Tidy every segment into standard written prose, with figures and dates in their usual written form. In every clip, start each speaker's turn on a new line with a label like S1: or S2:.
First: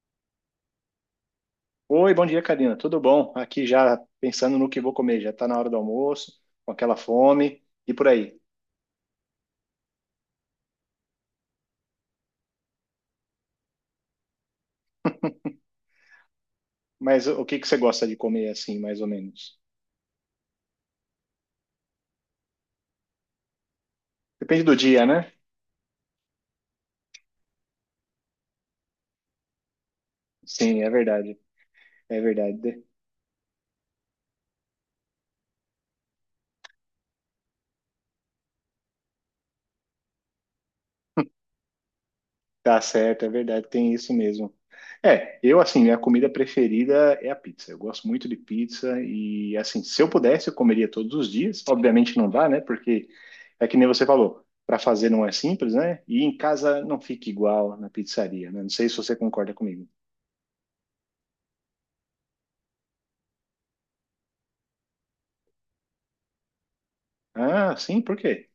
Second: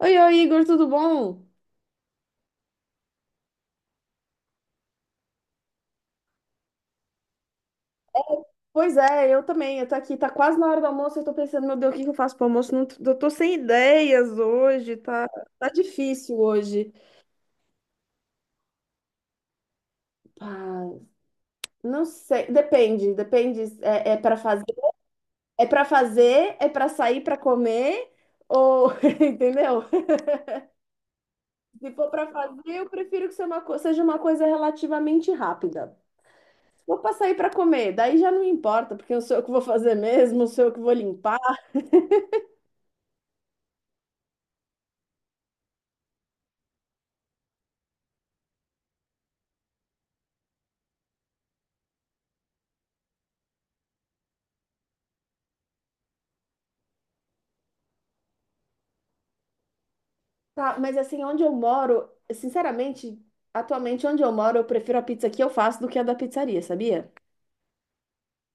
S1: Oi, oi, Igor, tudo bom?
S2: Oi, bom dia, Karina. Tudo bom? Aqui já pensando no que vou comer. Já está na hora do almoço, com aquela fome e por aí.
S1: Pois é, eu também. Eu tô aqui, tá quase na hora do almoço. Eu tô pensando, meu Deus, o que que eu faço pro almoço? Não, eu tô sem ideias hoje, tá, tá difícil hoje.
S2: Mas o que que você gosta de comer assim, mais ou menos?
S1: Ah, não sei, depende. É para fazer,
S2: Depende do dia, né?
S1: é para fazer, é para sair para comer, ou entendeu?
S2: Sim, é verdade.
S1: Se for
S2: É
S1: para fazer,
S2: verdade.
S1: eu prefiro que seja seja uma coisa relativamente rápida. Vou para sair para comer, daí já não importa, porque eu sou eu que vou fazer mesmo, sou eu que vou limpar.
S2: Tá certo, é verdade, tem isso mesmo. É, eu assim, minha comida preferida é a pizza. Eu gosto muito de pizza e assim, se eu pudesse, eu comeria todos os dias. Obviamente não dá, né? Porque é que nem você falou, para fazer não é simples, né? E em casa não fica igual na pizzaria, né? Não sei se você concorda comigo.
S1: Tá, mas assim, onde eu moro, sinceramente, atualmente onde eu moro, eu prefiro a pizza que eu faço do que a da pizzaria, sabia?
S2: Ah, sim, por quê?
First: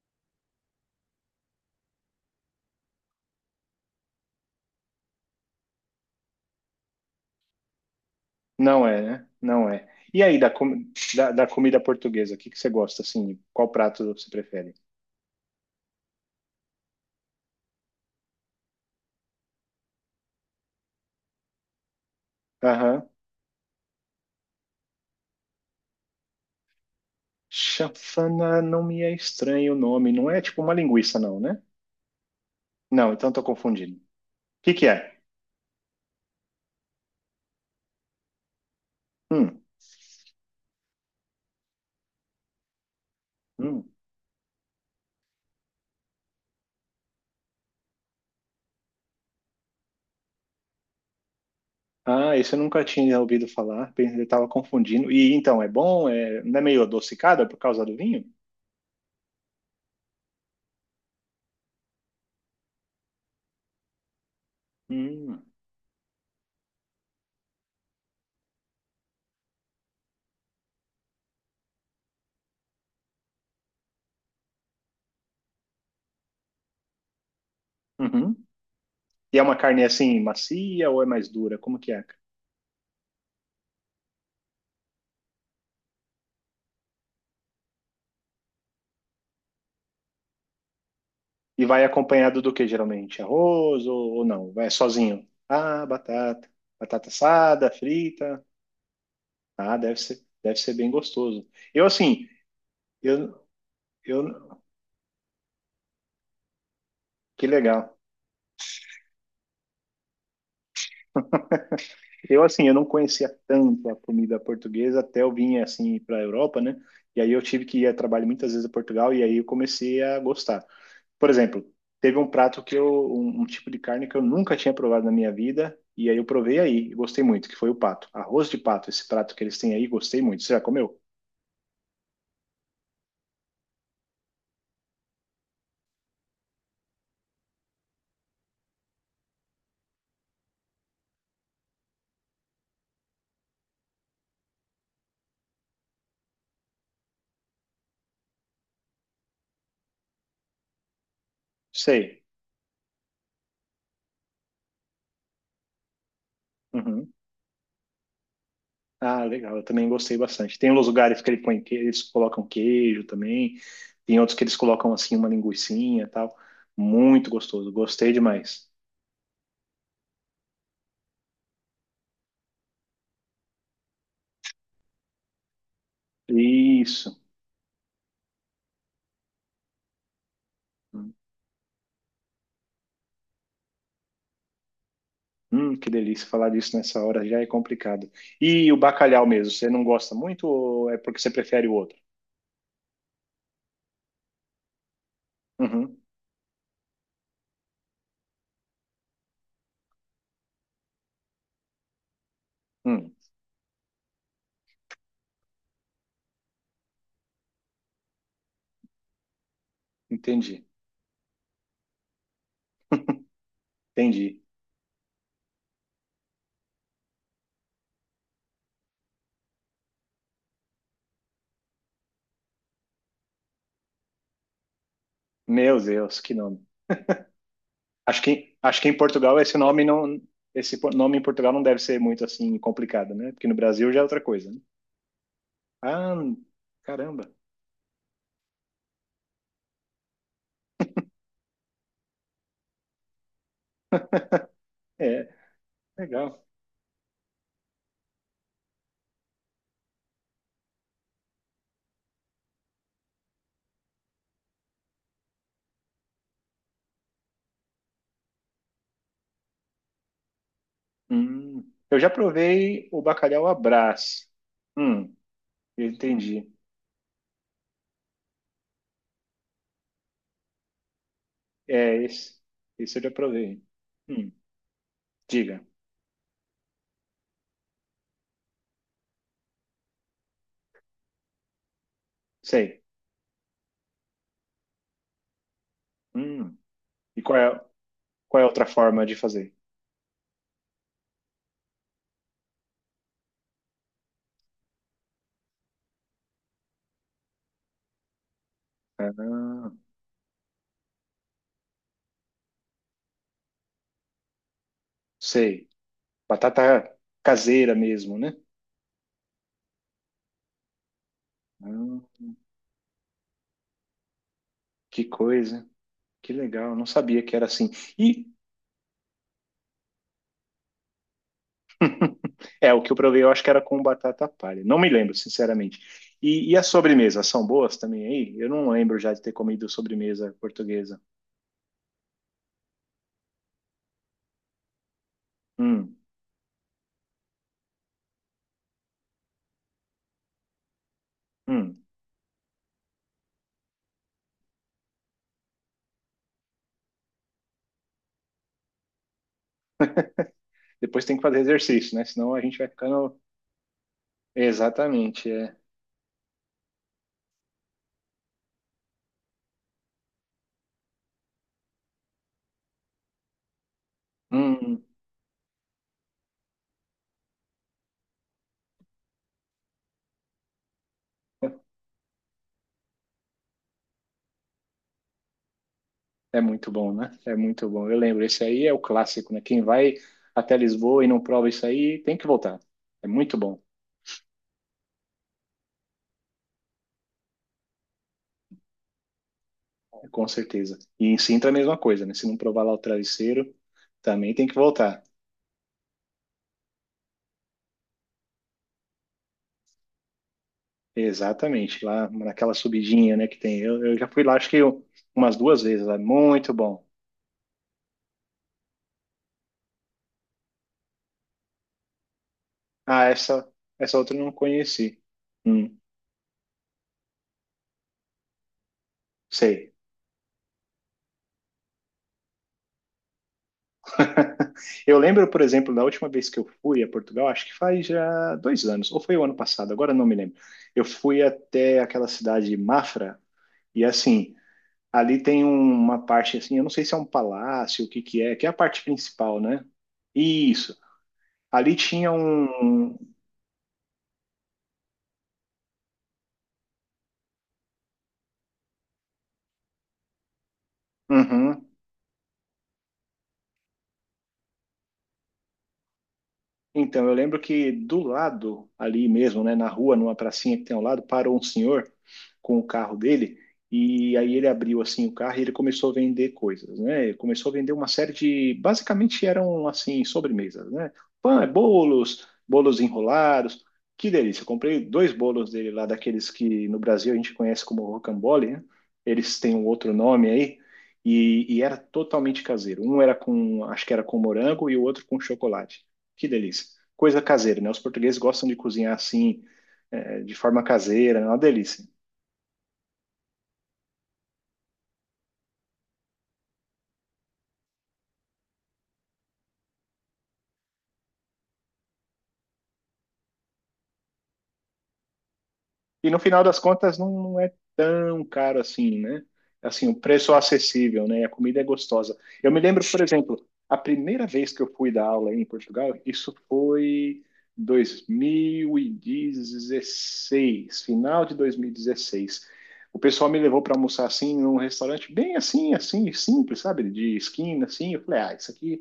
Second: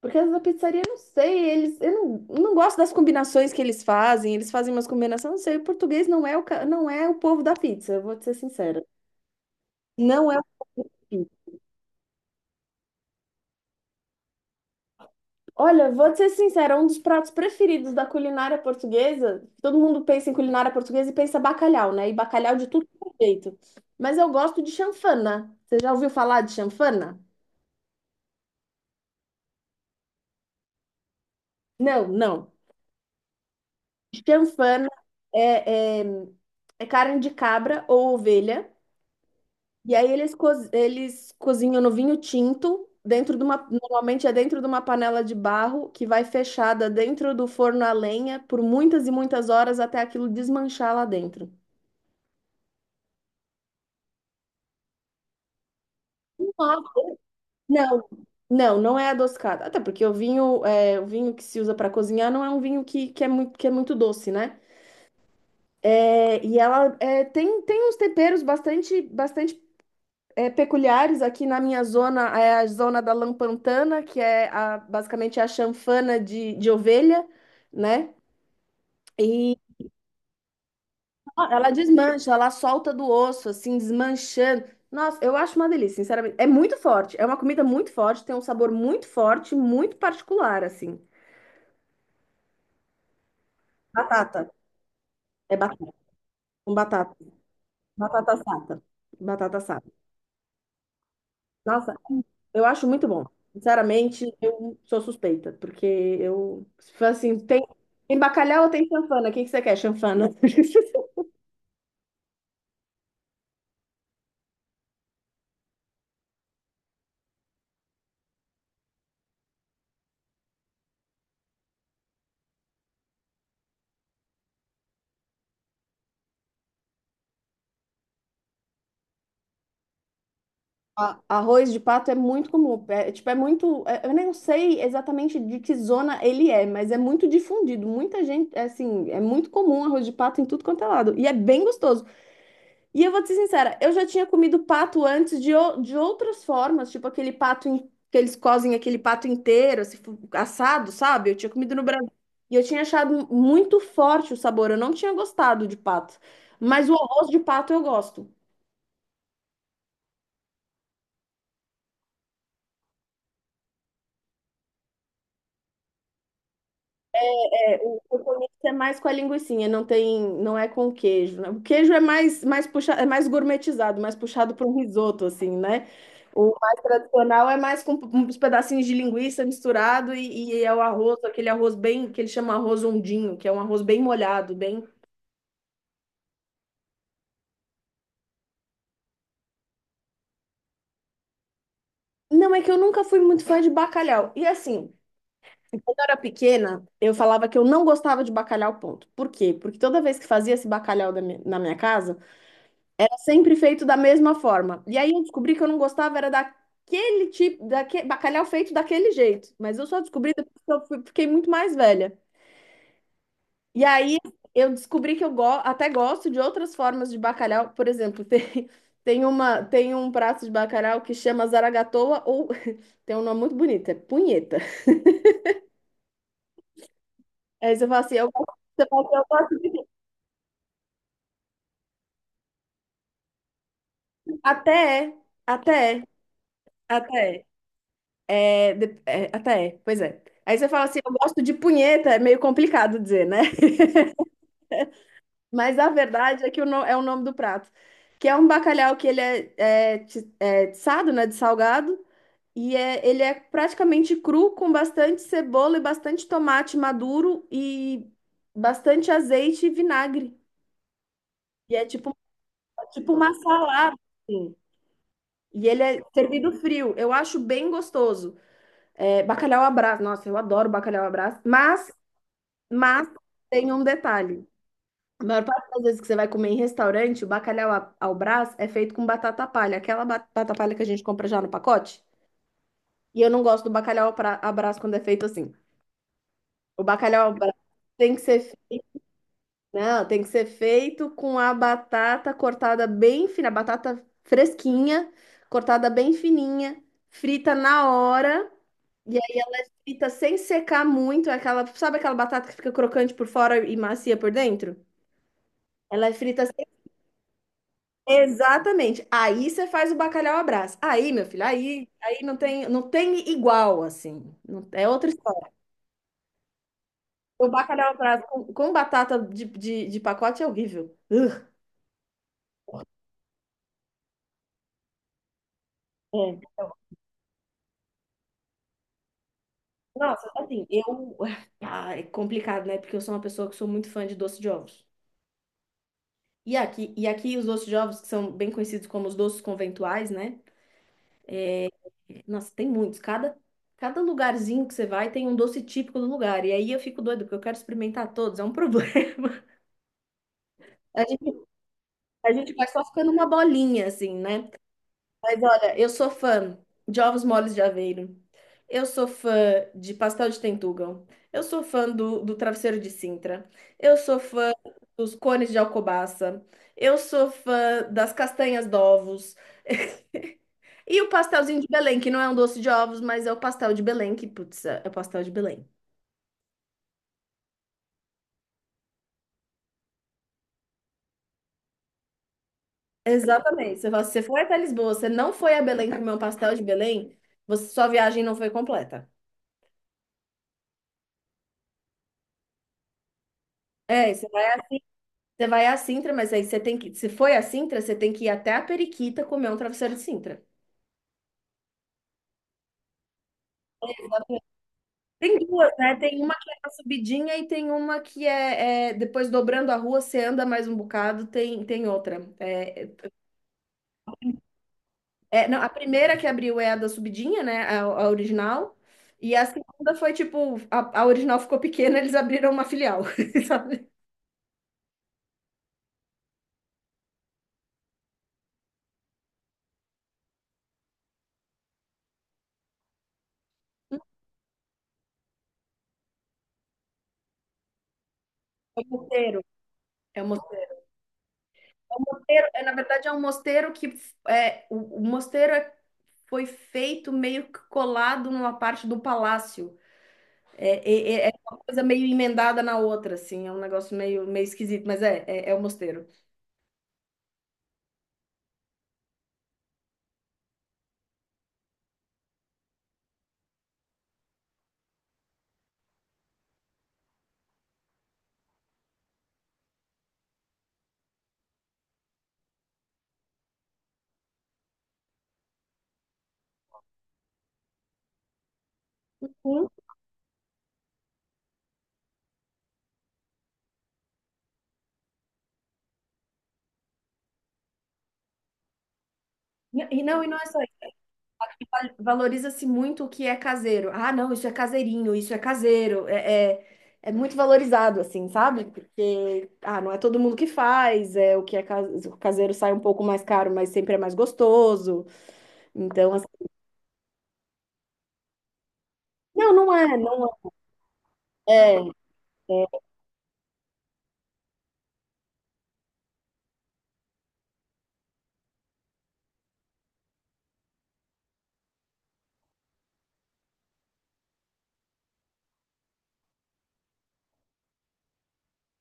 S1: Porque as da pizzaria, eu não sei, eles, eu não gosto das combinações que eles fazem umas combinações, não sei, o português não é não é o povo da pizza, eu vou te ser sincera.
S2: Não é, né? Não é. E
S1: Não é
S2: aí,
S1: o povo.
S2: da comida portuguesa, o que que você gosta assim? Qual prato você prefere?
S1: Olha, vou te ser sincera, um dos pratos preferidos da culinária portuguesa, todo mundo pensa em culinária portuguesa e pensa bacalhau, né? E bacalhau de tudo que é jeito. Mas eu gosto de chanfana. Você já ouviu falar de chanfana?
S2: Chafana não me é estranho o nome. Não é tipo uma linguiça, não, né?
S1: Não, não.
S2: Não, então tô confundindo. O que que
S1: Chanfana
S2: é?
S1: é, é carne de cabra ou ovelha.
S2: Hum,
S1: E aí eles cozinham no vinho tinto, dentro de uma,
S2: hum.
S1: normalmente é dentro de uma panela de barro que vai fechada dentro do forno a lenha por muitas e muitas horas até aquilo desmanchar lá dentro.
S2: Ah, esse eu nunca tinha ouvido falar. Eu tava confundindo. E então, é bom? É, não é
S1: Nossa.
S2: meio adocicada por causa do
S1: Não,
S2: vinho?
S1: não, não é adocicada. Até porque o vinho, é, o vinho que se usa para cozinhar não é um vinho é muito, que é muito doce, né?
S2: Hum,
S1: É, e ela é, tem, tem uns temperos bastante, bastante é, peculiares aqui na minha zona é a zona da Lampantana, que é basicamente a chanfana de ovelha, né?
S2: uhum. E é
S1: E
S2: uma carne assim, macia ou é mais
S1: ó,
S2: dura?
S1: ela
S2: Como que é?
S1: desmancha, ela solta do osso, assim, desmanchando. Nossa, eu acho uma delícia, sinceramente. É muito forte, é uma comida muito forte, tem um sabor muito forte, muito particular, assim.
S2: E vai acompanhado do que geralmente? Arroz ou
S1: Batata,
S2: não? Vai sozinho?
S1: é
S2: Ah,
S1: batata,
S2: batata.
S1: com
S2: Batata
S1: batata,
S2: assada,
S1: batata
S2: frita.
S1: assada. Batata
S2: Ah,
S1: assada.
S2: deve ser bem gostoso. Eu
S1: Nossa,
S2: assim,
S1: eu acho muito bom.
S2: eu,
S1: Sinceramente,
S2: eu
S1: eu sou suspeita, porque eu, se for assim,
S2: Que
S1: tem,
S2: legal.
S1: tem bacalhau ou tem chanfana? O que que você quer, chanfana?
S2: Eu, assim, eu não conhecia tanto a comida portuguesa até eu vim, assim, para a Europa, né? E aí eu tive que ir a trabalho muitas vezes a Portugal e aí eu comecei a gostar. Por exemplo, teve um prato que eu, um tipo de carne que eu nunca tinha provado na minha vida e aí eu provei aí e gostei muito, que foi o pato. Arroz de pato, esse prato que eles têm aí, gostei muito. Você já comeu?
S1: Arroz de pato é muito comum. É muito. Eu nem sei exatamente de que zona ele é, mas é muito difundido. Muita gente, é, assim, é muito comum arroz de pato em tudo quanto é lado. E é bem gostoso. E eu vou te ser sincera, eu já tinha comido pato de outras formas, tipo aquele que eles cozem aquele pato inteiro, assim, assado, sabe? Eu tinha comido no Brasil.
S2: Sei.
S1: E eu tinha achado muito forte o sabor, eu não tinha gostado de pato. Mas o
S2: Uhum.
S1: arroz de pato eu gosto.
S2: Ah, legal, eu também gostei bastante. Tem uns lugares que eles colocam queijo também, tem outros que eles colocam assim uma linguicinha e tal. Muito gostoso,
S1: É, o
S2: gostei
S1: componente
S2: demais.
S1: é mais com a linguicinha, não tem, não é com queijo, né? O queijo é mais, mais puxa, é mais gourmetizado, mais puxado para um risoto, assim, né? O mais
S2: Isso.
S1: tradicional é mais com uns pedacinhos de linguiça misturado e é o arroz, aquele arroz bem, que ele chama arroz ondinho, que é um arroz bem molhado, bem…
S2: Que delícia falar disso nessa hora já é complicado. E o bacalhau mesmo, você não gosta muito ou é porque você prefere o outro?
S1: Não, é que eu nunca fui muito fã de bacalhau. E assim,
S2: Uhum,
S1: quando eu era pequena, eu falava que eu não gostava de bacalhau, ponto. Por quê? Porque toda vez que fazia esse bacalhau da mi- na minha casa,
S2: hum,
S1: sempre feito da mesma forma. E aí eu descobri que eu não gostava era daquele tipo, daquele bacalhau feito daquele jeito. Mas eu só descobri depois
S2: entendi,
S1: que fiquei muito mais velha. E aí
S2: entendi.
S1: eu descobri que eu go até gosto de outras formas de bacalhau. Por exemplo, tem, tem uma, tem um prato de bacalhau que chama zaragatoa ou tem um nome muito bonito, é punheta.
S2: Meu Deus, que nome.
S1: Aí você fala assim, eu gosto,
S2: Acho
S1: você
S2: que em
S1: fala assim, eu
S2: Portugal esse
S1: gosto de…
S2: nome não, nome em Portugal não deve ser muito assim complicado, né? Porque no Brasil já é outra coisa, né?
S1: Até é, até é,
S2: Ah, caramba.
S1: até é. É, até é, pois é. Aí você fala assim, eu gosto de punheta, é meio complicado dizer, né?
S2: É,
S1: Mas a
S2: legal.
S1: verdade é que o no- é o nome do prato, que é um bacalhau que ele é, é tiçado, né, de salgado, ele é praticamente cru, com bastante cebola e bastante tomate maduro e bastante azeite e vinagre.
S2: Hum.
S1: E é
S2: Eu já
S1: tipo,
S2: provei o
S1: tipo uma
S2: bacalhau à
S1: salada,
S2: Brás.
S1: assim.
S2: Hum,
S1: E ele
S2: eu
S1: é
S2: entendi.
S1: servido frio. Eu acho bem gostoso. É, bacalhau à Brás. Nossa, eu adoro bacalhau à Brás. Mas
S2: É, esse eu
S1: Mas
S2: já provei.
S1: tem um
S2: Hum,
S1: detalhe. A maior
S2: diga.
S1: parte das vezes que você vai comer em restaurante, o ao Brás é feito com batata palha, aquela batata palha que a gente compra já no pacote.
S2: Sei.
S1: E eu não gosto do bacalhau à Brás quando é feito assim.
S2: Hum.
S1: O
S2: E
S1: bacalhau ao Brás tem que ser,
S2: qual é a outra
S1: fe-
S2: forma de fazer?
S1: não, tem que ser feito com a batata cortada bem fina, a batata fresquinha, cortada bem fininha, frita na hora. E aí
S2: Ah,
S1: frita sem secar muito, é aquela, sabe aquela batata que fica crocante por fora e macia por dentro?
S2: sei.
S1: Ela é frita.
S2: Batata caseira mesmo, né?
S1: Exatamente. Aí você faz o bacalhau à Brás. Aí, meu filho, aí
S2: Ah,
S1: não tem, não tem igual, assim. É
S2: que
S1: outra história.
S2: coisa. Que legal. Não sabia que era
S1: O
S2: assim.
S1: bacalhau à Brás
S2: E
S1: com batata de pacote é horrível. Ugh.
S2: é, o que eu provei, eu acho que era com batata palha. Não me lembro, sinceramente. E
S1: É.
S2: as sobremesas são boas também aí? Eu não lembro já de ter comido
S1: Nossa,
S2: sobremesa
S1: assim,
S2: portuguesa.
S1: eu. Ah, é complicado, né? Porque eu sou uma pessoa que sou muito fã de doce de ovos.
S2: Hum,
S1: E aqui os doces de ovos, que são bem conhecidos como os doces conventuais, né?
S2: hum.
S1: Nossa, tem muitos. Cada lugarzinho que você vai tem um doce típico do lugar. E aí eu fico doida, porque eu quero experimentar todos. É um problema. A
S2: Depois tem que fazer
S1: gente
S2: exercício, né?
S1: A
S2: Senão a
S1: gente
S2: gente
S1: vai
S2: vai
S1: só ficando
S2: ficando.
S1: uma bolinha, assim, né?
S2: Exatamente,
S1: Mas
S2: é.
S1: olha, eu sou fã de ovos moles de Aveiro. Eu sou fã de pastel de Tentugal. Eu sou fã do travesseiro de Sintra. Eu sou fã
S2: Hum,
S1: dos cones de Alcobaça. Eu sou fã das castanhas de ovos. E o pastelzinho de Belém, que não é um doce de ovos, mas é o pastel de Belém, que, putz, é o pastel de Belém.
S2: é muito bom, né? É muito bom. Eu lembro, esse aí é o clássico, né? Quem vai até Lisboa e não prova isso aí, tem que voltar. É muito bom,
S1: Exatamente. Você fala, se você foi até Lisboa, você não foi a Belém comer um pastel de Belém, você, sua viagem não foi completa.
S2: com certeza. E em Sintra é a mesma coisa, né? Se não provar lá o travesseiro,
S1: É, isso.
S2: também tem que voltar.
S1: Você vai à Sintra, mas aí você tem que. Se foi à Sintra, você tem que ir até a Periquita comer um travesseiro de Sintra.
S2: Exatamente, lá naquela subidinha, né, que tem. Eu já fui lá, acho que eu- umas
S1: Tem
S2: duas
S1: duas,
S2: vezes,
S1: né?
S2: lá.
S1: Tem uma que
S2: Muito
S1: é na
S2: bom.
S1: subidinha e tem uma que é, é, depois dobrando a rua, você anda mais um bocado, tem, tem outra.
S2: Ah, essa outra eu não conheci.
S1: Não, a
S2: Hum,
S1: primeira que abriu é a da subidinha, né? A original. E a
S2: sei.
S1: segunda foi tipo, a original ficou pequena, eles abriram uma filial, sabe?
S2: Eu lembro, por exemplo, da última vez que eu fui a Portugal, acho que faz já dois anos, ou foi o ano passado, agora eu não me lembro. Eu fui até aquela cidade de Mafra, e assim, ali tem um, uma parte assim, eu não sei se é um palácio, o que que é a
S1: É
S2: parte
S1: um
S2: principal,
S1: mosteiro.
S2: né?
S1: É um mosteiro.
S2: Isso. Ali tinha
S1: É, na
S2: um.
S1: verdade, é um mosteiro o mosteiro foi feito meio que colado numa parte do palácio. É, é uma
S2: Uhum.
S1: coisa meio emendada na outra, assim, é um negócio meio, meio esquisito, mas é o mosteiro.
S2: Então, eu lembro que do lado, ali mesmo, né, na rua, numa pracinha que tem ao lado, parou um senhor com o carro dele. E aí ele abriu assim o carro e ele começou a vender coisas, né? Ele começou a vender uma série de, basicamente eram assim sobremesas, né? Pão, é bolos, bolos enrolados. Que delícia! Eu comprei dois bolos dele lá daqueles que no Brasil a gente conhece como rocambole, né? Eles têm um
S1: Sim.
S2: outro nome aí e era totalmente caseiro. Um era com, acho que era com morango e o outro com chocolate. Que delícia! Coisa caseira, né? Os portugueses gostam de cozinhar assim, eh,
S1: E
S2: de
S1: não é só
S2: forma
S1: isso.
S2: caseira, é uma delícia.
S1: Valoriza-se muito o que é caseiro. Ah, não, isso é caseirinho, isso é caseiro. É muito valorizado, assim, sabe? Porque, ah, não é todo mundo que faz, é o que é caseiro o caseiro sai um pouco mais caro, mas sempre é mais gostoso.
S2: E
S1: Então,
S2: no
S1: assim,
S2: final das contas não, não é tão caro assim, né?
S1: não,
S2: Assim, o
S1: não
S2: preço é acessível, né? A comida é
S1: é. É.
S2: gostosa. Eu me lembro, por exemplo, a primeira vez que eu fui dar aula em Portugal, isso foi 2016, final de 2016. O pessoal me levou para almoçar assim num restaurante bem assim, assim, simples, sabe? De esquina assim. Eu falei: "Ah, isso aqui,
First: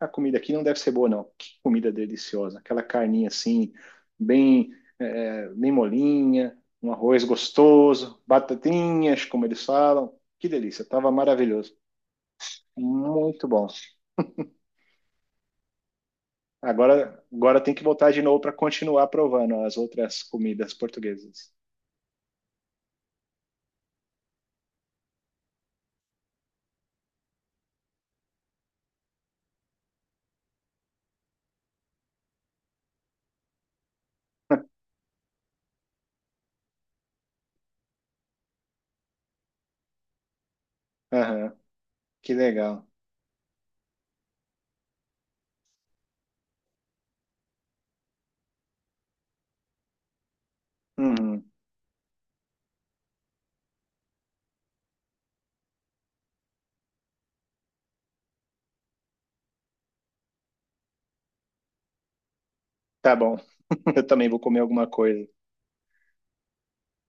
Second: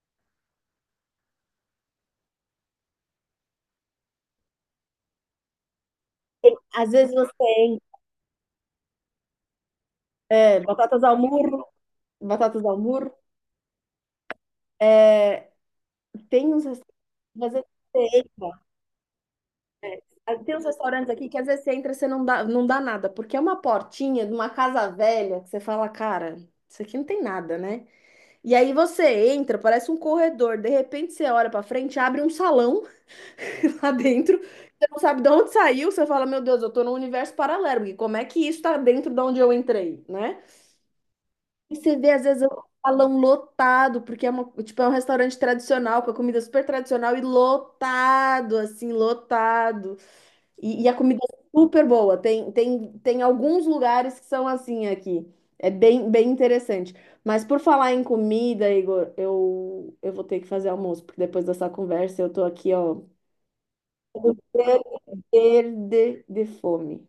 S2: a comida aqui não deve ser boa não. Que comida deliciosa, aquela carninha assim, bem bem molinha,
S1: Às
S2: um
S1: vezes
S2: arroz
S1: você tem
S2: gostoso, batatinhas, como eles falam. Que
S1: é,
S2: delícia,
S1: batatas
S2: tava
S1: ao molho.
S2: maravilhoso.
S1: Batatas ao murro,
S2: Muito bom.
S1: tem uns restaurantes,
S2: Agora,
S1: às
S2: agora
S1: vezes
S2: tem que voltar
S1: você
S2: de novo para
S1: entra.
S2: continuar provando as outras
S1: Ah, tem uns
S2: comidas
S1: restaurantes aqui que às
S2: portuguesas.
S1: vezes você entra e você não dá nada, porque é uma portinha de uma casa velha que você fala, cara, isso aqui não tem nada, né? E aí você entra, parece um corredor, de repente você olha pra frente, abre um salão lá dentro, você não sabe de onde saiu, você fala, meu Deus, eu tô num universo paralelo, porque como é que isso tá dentro de onde eu entrei, né?
S2: Aham,
S1: E você vê, às
S2: que
S1: vezes, o
S2: legal.
S1: salão lotado, porque é, uma, tipo, é um restaurante tradicional, com a comida super tradicional e lotado, assim, lotado. E a comida é
S2: Uhum,
S1: super boa. Tem alguns lugares que são assim aqui. É bem, bem interessante. Mas por falar em comida, Igor, eu vou ter que fazer almoço, porque depois dessa conversa eu tô aqui, ó,
S2: tá bom. Eu também vou comer alguma coisa.
S1: verde de fome.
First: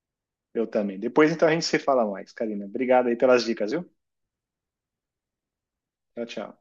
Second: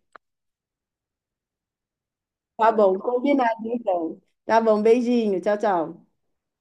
S2: Eu também. Depois então a gente se fala mais, Karina.
S1: Tá bom,
S2: Obrigado aí pelas
S1: combinado
S2: dicas, viu?
S1: então. Tá bom, beijinho. Tchau, tchau.
S2: Tchau, tchau.